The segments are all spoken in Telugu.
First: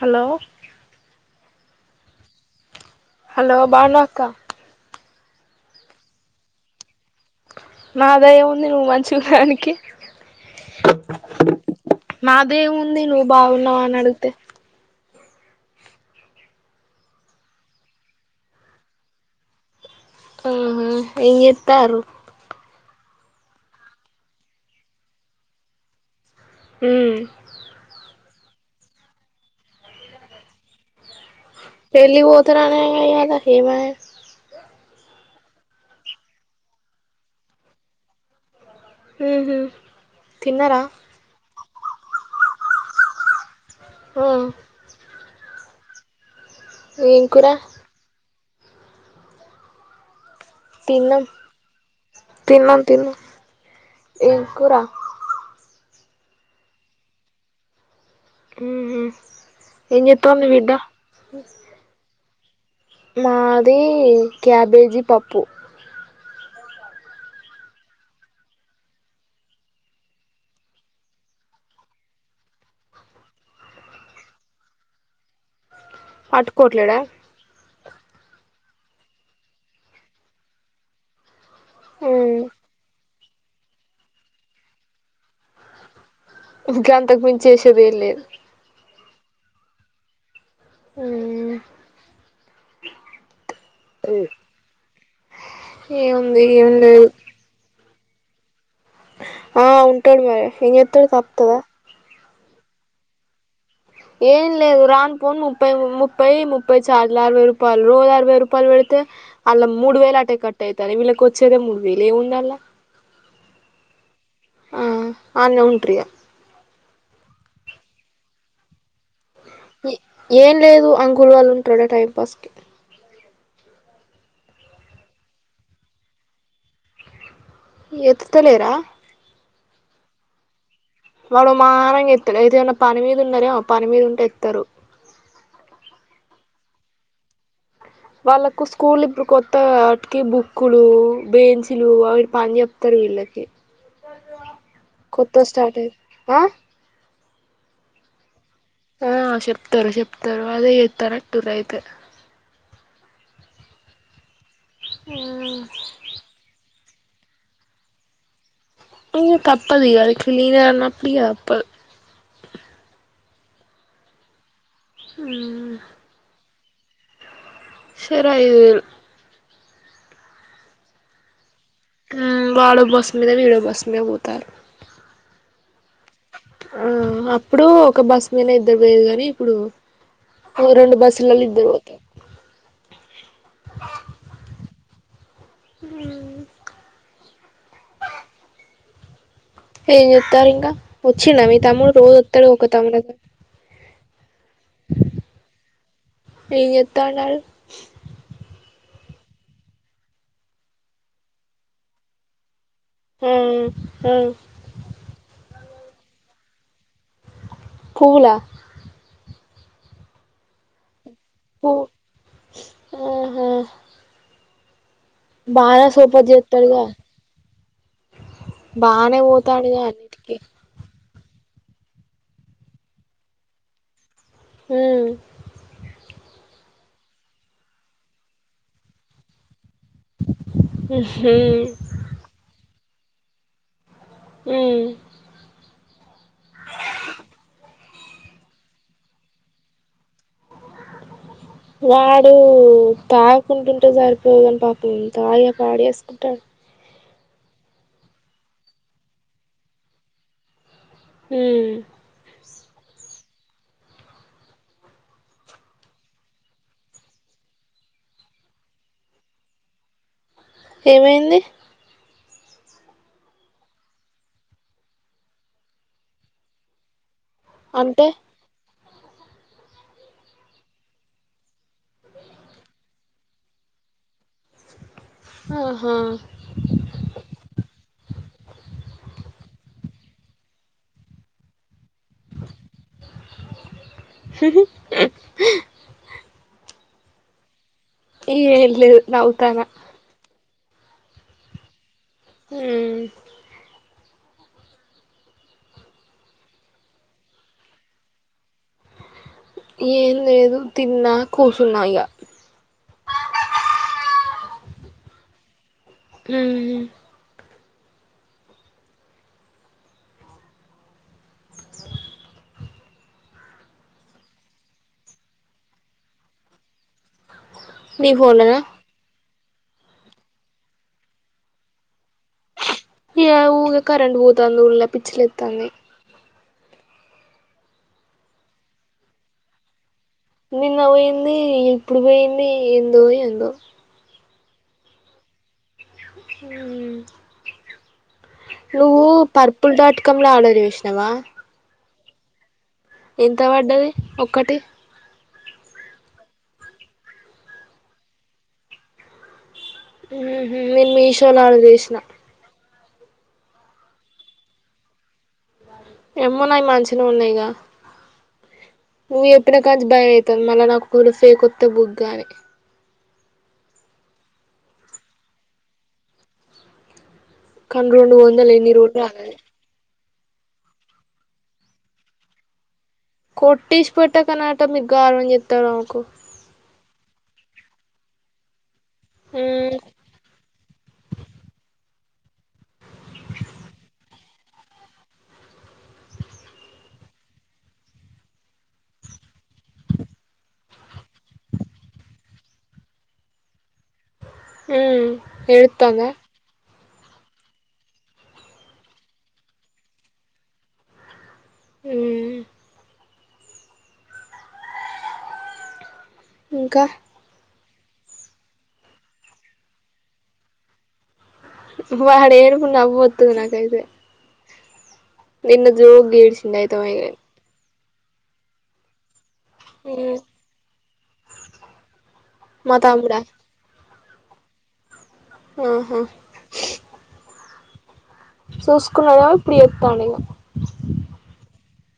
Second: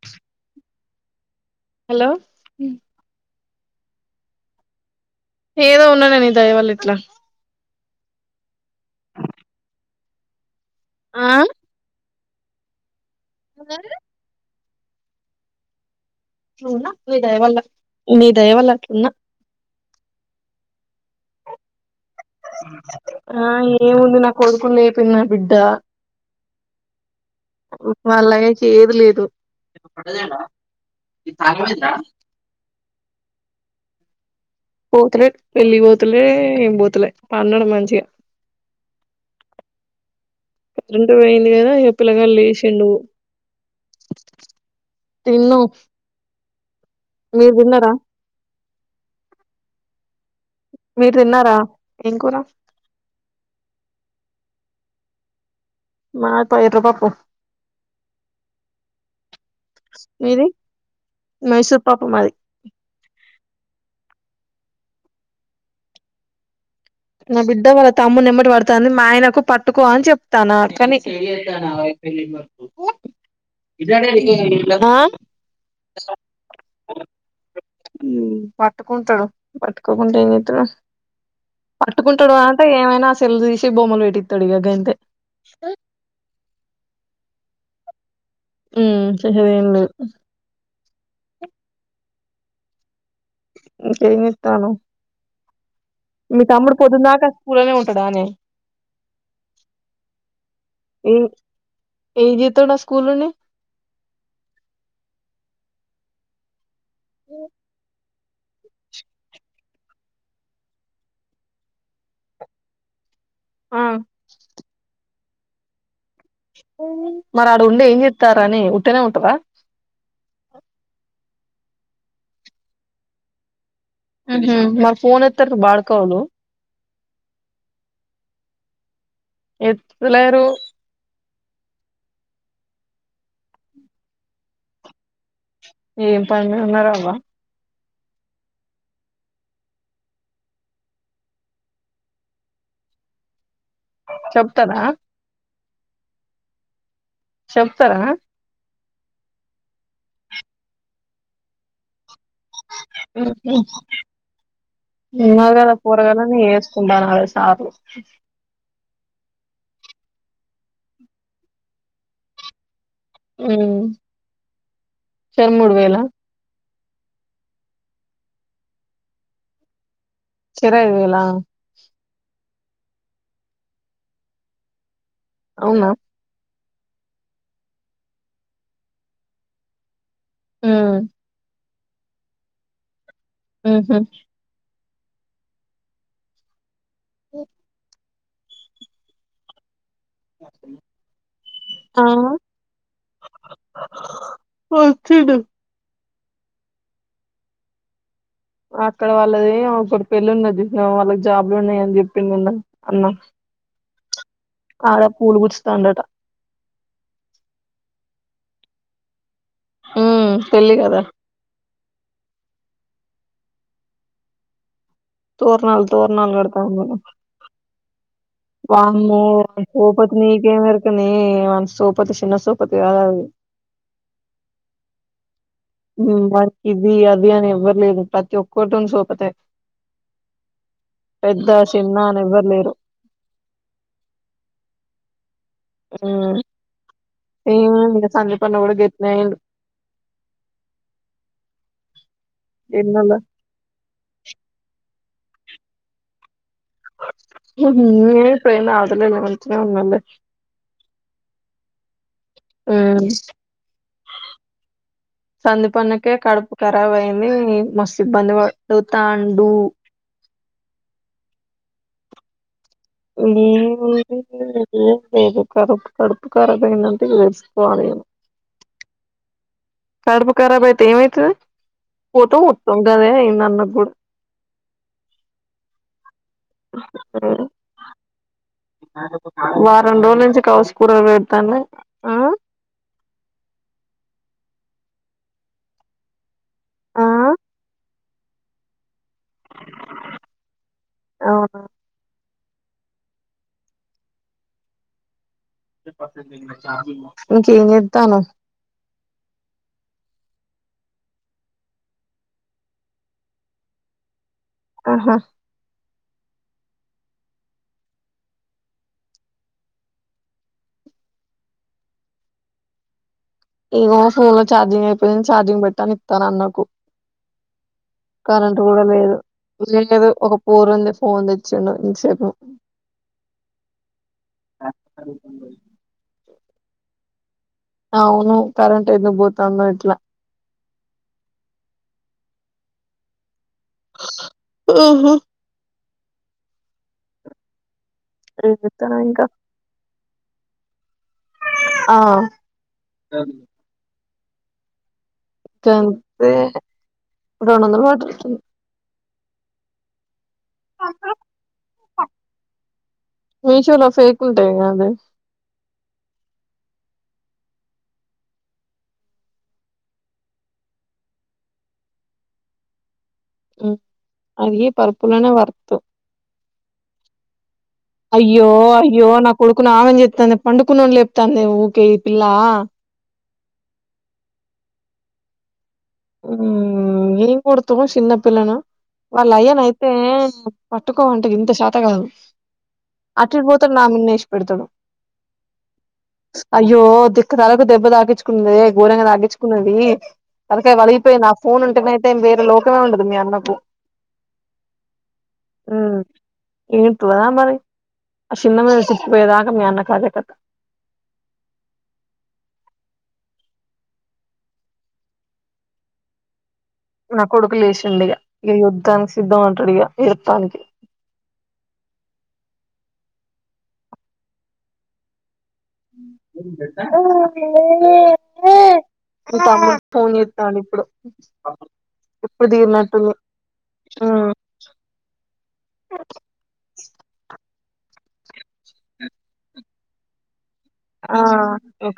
హలో హలో హలో బాగున్నావా అక్క ఏదో ఉన్నా గదా ని దయవల్ల గిట్లా నా దయ ఏముంది నువ్వు మంచిగా ఉండడానికి ఆ నాదేముంది నువ్వు బాగున్నావా అని అడిగితే ఉన్నా మీ దయవల్లా మీ దయవల్ళ అట్లున్నా హ్హ్ ఏం చెత్తన్రు ఆ ఏముంది నాకు కొడుకునీ లేపింది నా బిడ్డ మ్మ్ వాళ్ళ అయ్యకు ఏది లేదు పెళ్ళికి పోతననే గదా ఇయ్యాల ఏమాయె పోతులేడు పెళ్ళిపోతలే ఏం పోతలే పన్నడు మంచిగా ఉహు తిన్నారా కరెంటు పోయింది కదా ఇ పిలగాడు లేసిండు హ తిన్నము ఏం కూర మీరు తిన్నాం తిన్నారా ఏం కూర తిన్నాం తిన్నాం ఏం కూర మా ది ఎర్ర పప్పు ఉహు ఏం చేత్తాంది ఇది మీ బిడ్డ మైసూర్ పప్పు మాది మాది క్యాబేజీ పప్పు నా బిడ్డ వాళ్ తమ్ము నిమ్మటి పడుతా మా ఆయనకు పట్టుకో అని చెప్తాను కాని ఆ అటుకోట్లేడ పట్టుకుంటాడు పట్టుకోకుండా ఏం చెతడు పట్టుకుంటాడు ఉమ్ అంటే ఏమైనా తెల్ దశ బొమ్మలు వట్టి తడు ఇగ గ అంత ఇంకా అంతకు మించ వసేది వేయ లేదు ఉ సరేన్న ఆ కమిత్తను మీ ఏముంది తమ్ముడు ఏం లేదు పోతున్నాక స్కూలనే ఉంటా నేను ఆ ఉంటోడు మరి ఇం ఎతడు తప్తదా ఏ జత నా స్కూల్ని ఏం లేదు రాన్ పోన్ ముప్పై ముప్పై ముప్పై చట్ల అరవై రూపాయ రజల ఇవై రూపాయలు పెడితే అల్లా మూడు వేలు అటే కట్ట అతానే వీళ్ళకి వచ్చేద మూడు వేలు ఏముంది అల్ ఆ ఆ అన్న ఉంట్రయా మరి ఆడు ఉండి ఏం చెతారని ఏం లేదు అంగులు వాళ్ళు ఉంటాడా టైం పాస్ కి మా ఫోన్ హత్తారు బాల్కవలు ఎతుతలేరా ఎతులరు వాళ్డుుమాారంగా ఎస్తారు ఏద ఏమైనా పని మీద ఉన్నారో ఆ పని మీద ఉంటే ఎస్తారు ఏం పని ఉన్నారు అబ వాళ్ళకు స్కూల్ ఇప్పుడు కొత్త వాటికి బుక్లు బెంచలు అవి పని చెప్తారు లకి చెప్తారా ఆ చెప్తారా ఆ చెప్తారు చెప్తారు అదే ఇతల టూర అయితే ద పూరగాల కుందానాళ సారు ఇ తప్పదు అదకిళ్లిరన్నా అప్పుటి తప్పదు అ ఆ సర అదు చర ఇవలా వాడో బస్ మీద విీడో బస్ మీద పోతారు అవునా ఆ అప్పుడు ఒక బస్ మీద ఇద్దరు పోయదు కాగాని ఇప్పుడు ఊ ఉమ్ రెండు బస్సులల్లో ఇద్దరు పోతారు ఆహా హ ఓ ఏం చెప్తారు ఇంకా వచ్చిండ మీ తమ్ముడు ఆ రోజు వస్తాడు ఒక తమ్ముడు ఒల్సిడు ఈ ఎత్తనా అక్కడ వాళ్ళది ఒకటి పెళ్ళి ఉన్నది వాళ్ళకి జాబ్లు ఉన్నాయ అని చెప్పి నిన్న అన్నా ఆ ఆ ఆడ పూలు పచ్చితంటటా పువ్వుల ఉ పెళ్లి కదా ఓ ఆహా తోరణాలు బానే సపోర్ట్ తోరణాలు కడతారు చేత్తడుగా కదా బానే వామో పోతాండుగా సోపతి అన్నిటికీ నీకే మెరక అంది సోపతి చిన్న సోపతి కాదు అంది ఉ వానికి ఇది అది అని ఎవ్వరు లేదు ప్రతి ఒక్కరి తోని సోపతి ఉహూ పెద్ద చిన్న అని ఎవ్వరు లేరు ఉ ఉ ఏమో సందీప్ అన్న కూడా గిఫ్ట్ అయిండు వాడు ఎన్నోళ్ళ తాగకుండా ఉంటే సరిపోతది తాగే పాడేసుకుంటాడు ఏ ఫ్రైన్ అదల ఉంత ఉన్ మళ ఉ ఉ సందీప్ అన్నకి కడుపు ఖరాబ్ అయింది మస్తు ఇబ్బంది పడు తాండు ఏమైంది కడుపు కడుపు ఖరాబు అయిందని తెలుసు పోవాలి ఇగ అంటే కడుపు కరాబ్ అయితే ఏమైతుది పోతాం వత్తాం గదే అయిది అన్నకు కూడా ఆహా వారం రోజుల నుంచి కౌసు కూరలు పెడతాన ఆ ఉ ఆ ఏం లేదు నవ్వుతున్న అవును ఉ ఇంకా ఏం చేతన్నావ్ ఏం లేదు తిన్నా కూర్చున్నా ఇగ కోడి అరుపు ఆహా ఉ హు ఈగో ఫోన్ లో ఛార్జింగ్ అయిపోయి ఛార్జింగ్ పెడతాడని ఇత్తన్న అన్నకు నీ ఫోన్లనా కరెంటు కూడా లేదు లేదు ఒక ఫోన్ ఉంది ఫోన్ తెచ్చిండు ఇంతసేపు ఏ ఊకె కరంట్ పోతంది ఉల్లా పిచ్చిలేెతాంది అవును కరెంట్ ఎందుకు పోతా ఇట్లా నిన్న పోయింది ఇప్పుడు పోయింది ఏందో ఏందో ఉ హు ఏం చెప్తానవ్ నువ్వు ఇంకా పర్పుల్ డాట్ కమ్లా ఆర్డర్ చేసినవా ఆ ఎంత పడ్డది ఒక్కటి దానికి రెండు వందల పడ్డది ఉ హు నేను మీషోలో ఆర్డర్ చేసిన మీషోలో ఫేక్ ఉంటాయి కథనే ఏమో నాయి మంచి గా ఉన్నాయిగా నువ్వు ఎప్పిన కాంచి భయ అవుతుది మళ్ళీ నాకు ఫేక్ అద్దె బుగ్గ అని అ పరుపులోనే వర్తు కానీ రెండు అయ్యో వందలు ఎన్ని రోజులు అయ్యో నా రాలేదు కొడుకును ఆగం జెత్ తనే పండుకున్న లేపుతాందే ఊకే ఈ పిల్లా కొట్టిష్పటకన్నాట మీగా గావురం జెత్తాన్నవు. మ్ ఏం కొడతావ్ చిన్నపిల్లను వాళ్ళ ఉమ్ అయ్యనైతే పట్టుకోమంటే గింత శాత కాదు. అటు ఇటు ఓతడు నా మీదనే ఇష్ పెడతాడు. అ అయ్యో దిక్కతలకు దెబ్బ తాగించుకున్నదే ఘోరంగా తాగించుకున్నది తలక్ తలకాయ వలిగిపోయింది ఆ ఫోన్ ఉంటేనైతే వేర లోకమే ఉండదు. మీ అన్నకు ఉమ్ ఎడ్తాందా యెడ్తాదా మరి ఆ చిన్న మెదడు చితికిపోయేదాక మీ అన్నకు అదే కథ ఉమ్ ఇంకా నా కొడుకు లేసిండు ఇగ ఇగ యుద్ధానికి సిద్ధం అంటాడు ఇగ ఏడ్తానికి వాడి ఏడుపు నవ్వువతది నాకైతే నిన్న జోరుగా ఏడ్చిండు అ అయితమయిగా మీ తమ్ముడు ఫోన్ ఉమ్ జెతాండు ఇప్పుడు ఇప్పుడు మా తీర్నటుంది. తమ్ముడా ఉమ్ ఆహా! చూసుకున్నాడేమో ఇప్పుడు ఎత్తండిగా ఆ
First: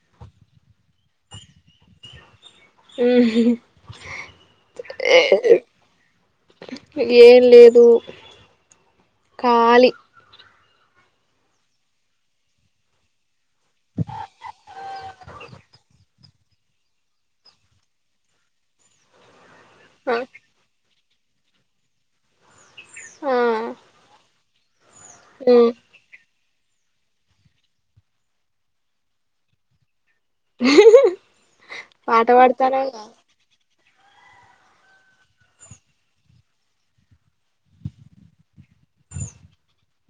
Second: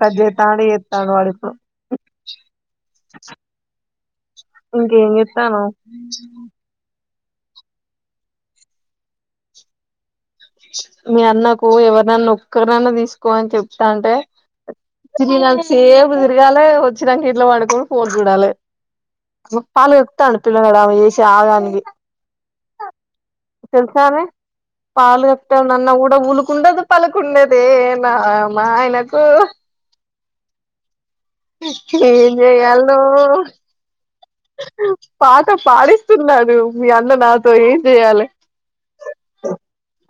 కట్ జెత్తంటే ఎత్తండు వాడు ఇప్పుడు ఇంక ఏం ఉమ్ జిత్తానవ్? ఏం లేదు ఖాలి. మీ అన్నకు ఎవరినైన్నా ఒక్కరినన్న తీసుకోని చెప్తా అంటే తిరిగినంత సేపు తిరగాలే వచ్చినంక ఇంట్లో వండుకొని ఫోన్ చూడాలే పాలు ఆ కక్కుతండు పిల్లగడమె ఏషే ఆగానికి ఆ తెల్సానే పాలు ఉమ్ కాక్తండు అన్న గూడా ఉలుక్ ఉండదు పలుకుండదే నా మా ఆయనకు [inaudible] పాట ఎంజేయలేనో పాడతానవుగా పాట పాడిస్తున్నాడు. మీ అన్న నాతో ఏం జేయాలే?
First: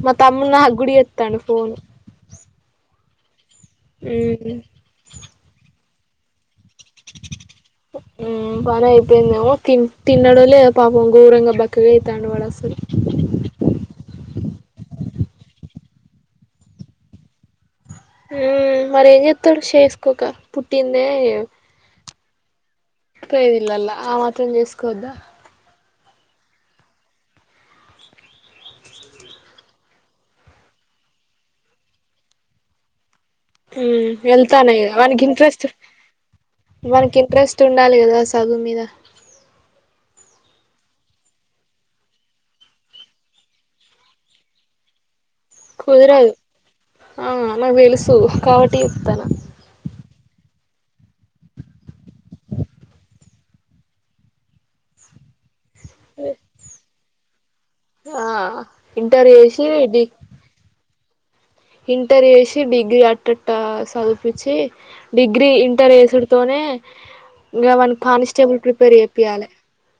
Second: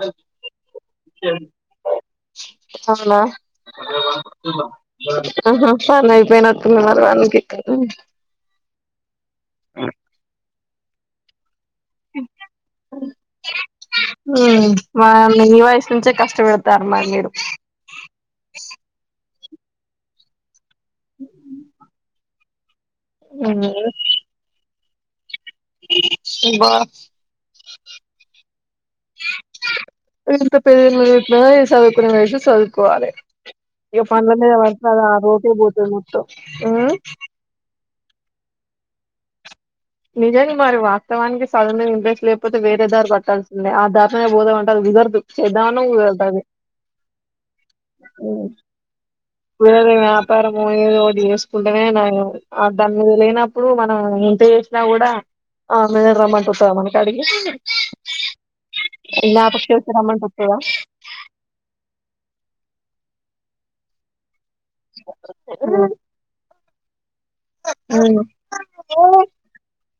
మా తమ్ముడు నా గూడ ఎత్తండు ఫోన్ అవునా ఆహా పని అయిపోయినాట్ ఉమ్ పని అయిపోయిందేమో తి తిన్నడో లేదో పాపం గోరంగా బక్ క్కగా అయితండు వాడు అసలు ఉమ్ వాన్ ఈ వయసు నుంచే కష్టపేడతారు మరి మీరు ఉమ్ మరి ఏం జెత్తడు చేసుకోక పుట్టిందే పేదఇల్లల్లా ఆ మాత్రం చేస్కోవద్ద షిబ్బ ఇంకా పెళ్లిలు గిట్ల చదువుకునే వయసుల చదువుకోవాలి. ఇగ మ్మ్ పనుల మీద వెళ్తాన్నాయి కదా పడుతాదా వానికి రోటే ఇంట్రెస్ట్ పోతది మొత్తం ఉమ్ వెట్టాలి కదా సదువు మీద నిజానికి మరి వాస్తవానికి సదువు మీద ఇంట్రెస్ట్ లేకపోతే వేరే దారి పట్టాల్సిందే ఆ దారినే పోదామంటే అది కుదరదు. చేద్దామన్నా కుదరదు అది ఆ నాకుతెలుసు ఉమ్, కావట్టి చెప్తాన్న. వేరే వ్యాపారము ఏదోటి చేసుకుంటేనే నయం. దాని మీద లేనప్పుడు మనం ఎంత చేసినా కూడా ఆ మెదడు రమ్మంటే వత్తద మన కాడికి ఆ ఇంటర్ ఇలా చేసి పక్షంశ డి రమ్మంటే వత్తదా? ఇంటర్ ఏసి డిగ్రీ అట్టట్ట సవ్ చూపిచ్చి డిగ్రీ ఇంటర్ ఏసడుతోనే ఇంగా వాన్ని ఉమ్ ఖానిస్టేబుల్ ప్రిపేర్ ఏపియాలే.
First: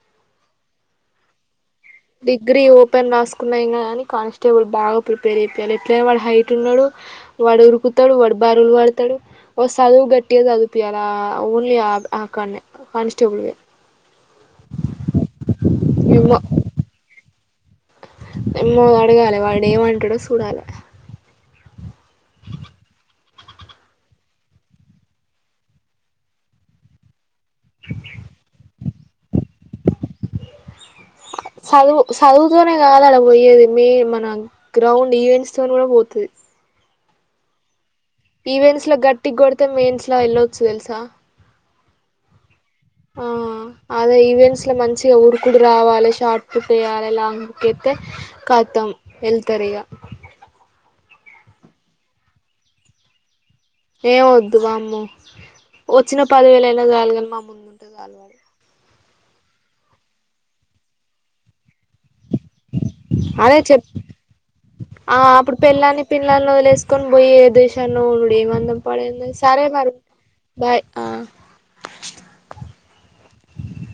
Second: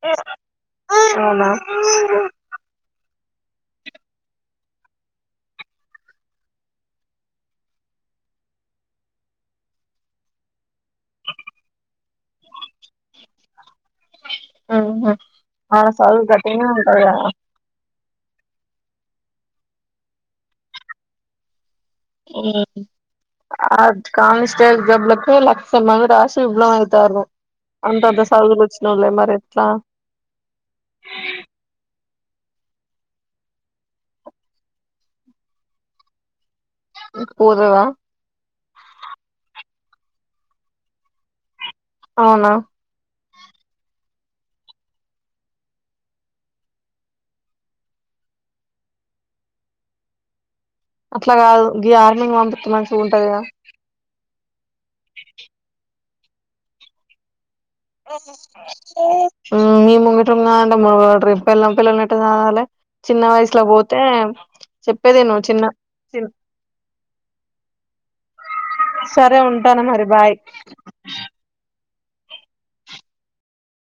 అవునా డిగ్రీ ఓపెన్ రాసుక్ కున్న ఏం కాని కానిస్టేబుల్ బాగా ప్రిపేర్ యేపియ్యాలె. ఎట్లయిన వాడు హైట్ ఉన్నాడు, వాడు ఉరుకుతడు, వాడు బరువులు వడతడు, ఓ సదువు గట్టిగా సదువ్ పియలే ఆ ఓన్లీ ఆ కాన్నె కనిస్టబుల్వె. అహ ఆ సదువు గట్టిగనే ఉంటద్. ఎమ్మో అడగాలె, వాడు ఎం అంటడొ సూడాలె. ఓం రాపియి. ఆ కానిస్టబుల్ జాబ్లకి లక్ష మంది రాశి, విఫలం అయితార్రు. అంతంత సదువులు ఒచ్చిన వొళ్ళే మరి ఎట్లా. చదువు చదువుతోనే కాదు ఆడ వొయ్యేది, మెయిన్ మన గ్రౌండ్ ఈవెంట్స్ తోని కూడా వొతది. ఉహ్ పోతదా. ఈవెంట్స్లో గట్టిగ కొడితే మెయిన్స్ లో వెళ్ళొచ్చు తెలుసా. అవునా ఆ అదే ఈవెంట్స్ లో మంచిగా ఉరుకుడు రావాలి, షార్ట్ పుట్ వేయాలి, లాంగ్ పుట్ ఎత్తే మొత్తం వెళ్తరిగ. అట్లా కాదు గి ఆర్మింగ్ పంపిత్తె మంచిగ ఉంటది కదా. ఏం వద్దు వామ్మో వచ్చిన పదివేలయినా సాలుగని మా ముందు. ఉంటే చాలు వాడు మీ ముంగట ఉన్న అంటే మాడు ట్రిప్ పెళ్ళాం, పిల్లల్ని ఎట్ సాగాలే, చిన్న అదే వయసుల చెప్ పోతే. ఆ చెప్పేదిను అప్పుడు చిన్న పెళ్ళాని, పిల్లల్ని వదిలేసుకొని పోయి ఏ దేశమ్ లొ ఉండుడు. ఏం అందం పాడయింది. సరే. మరి, బాయ్ ఆ.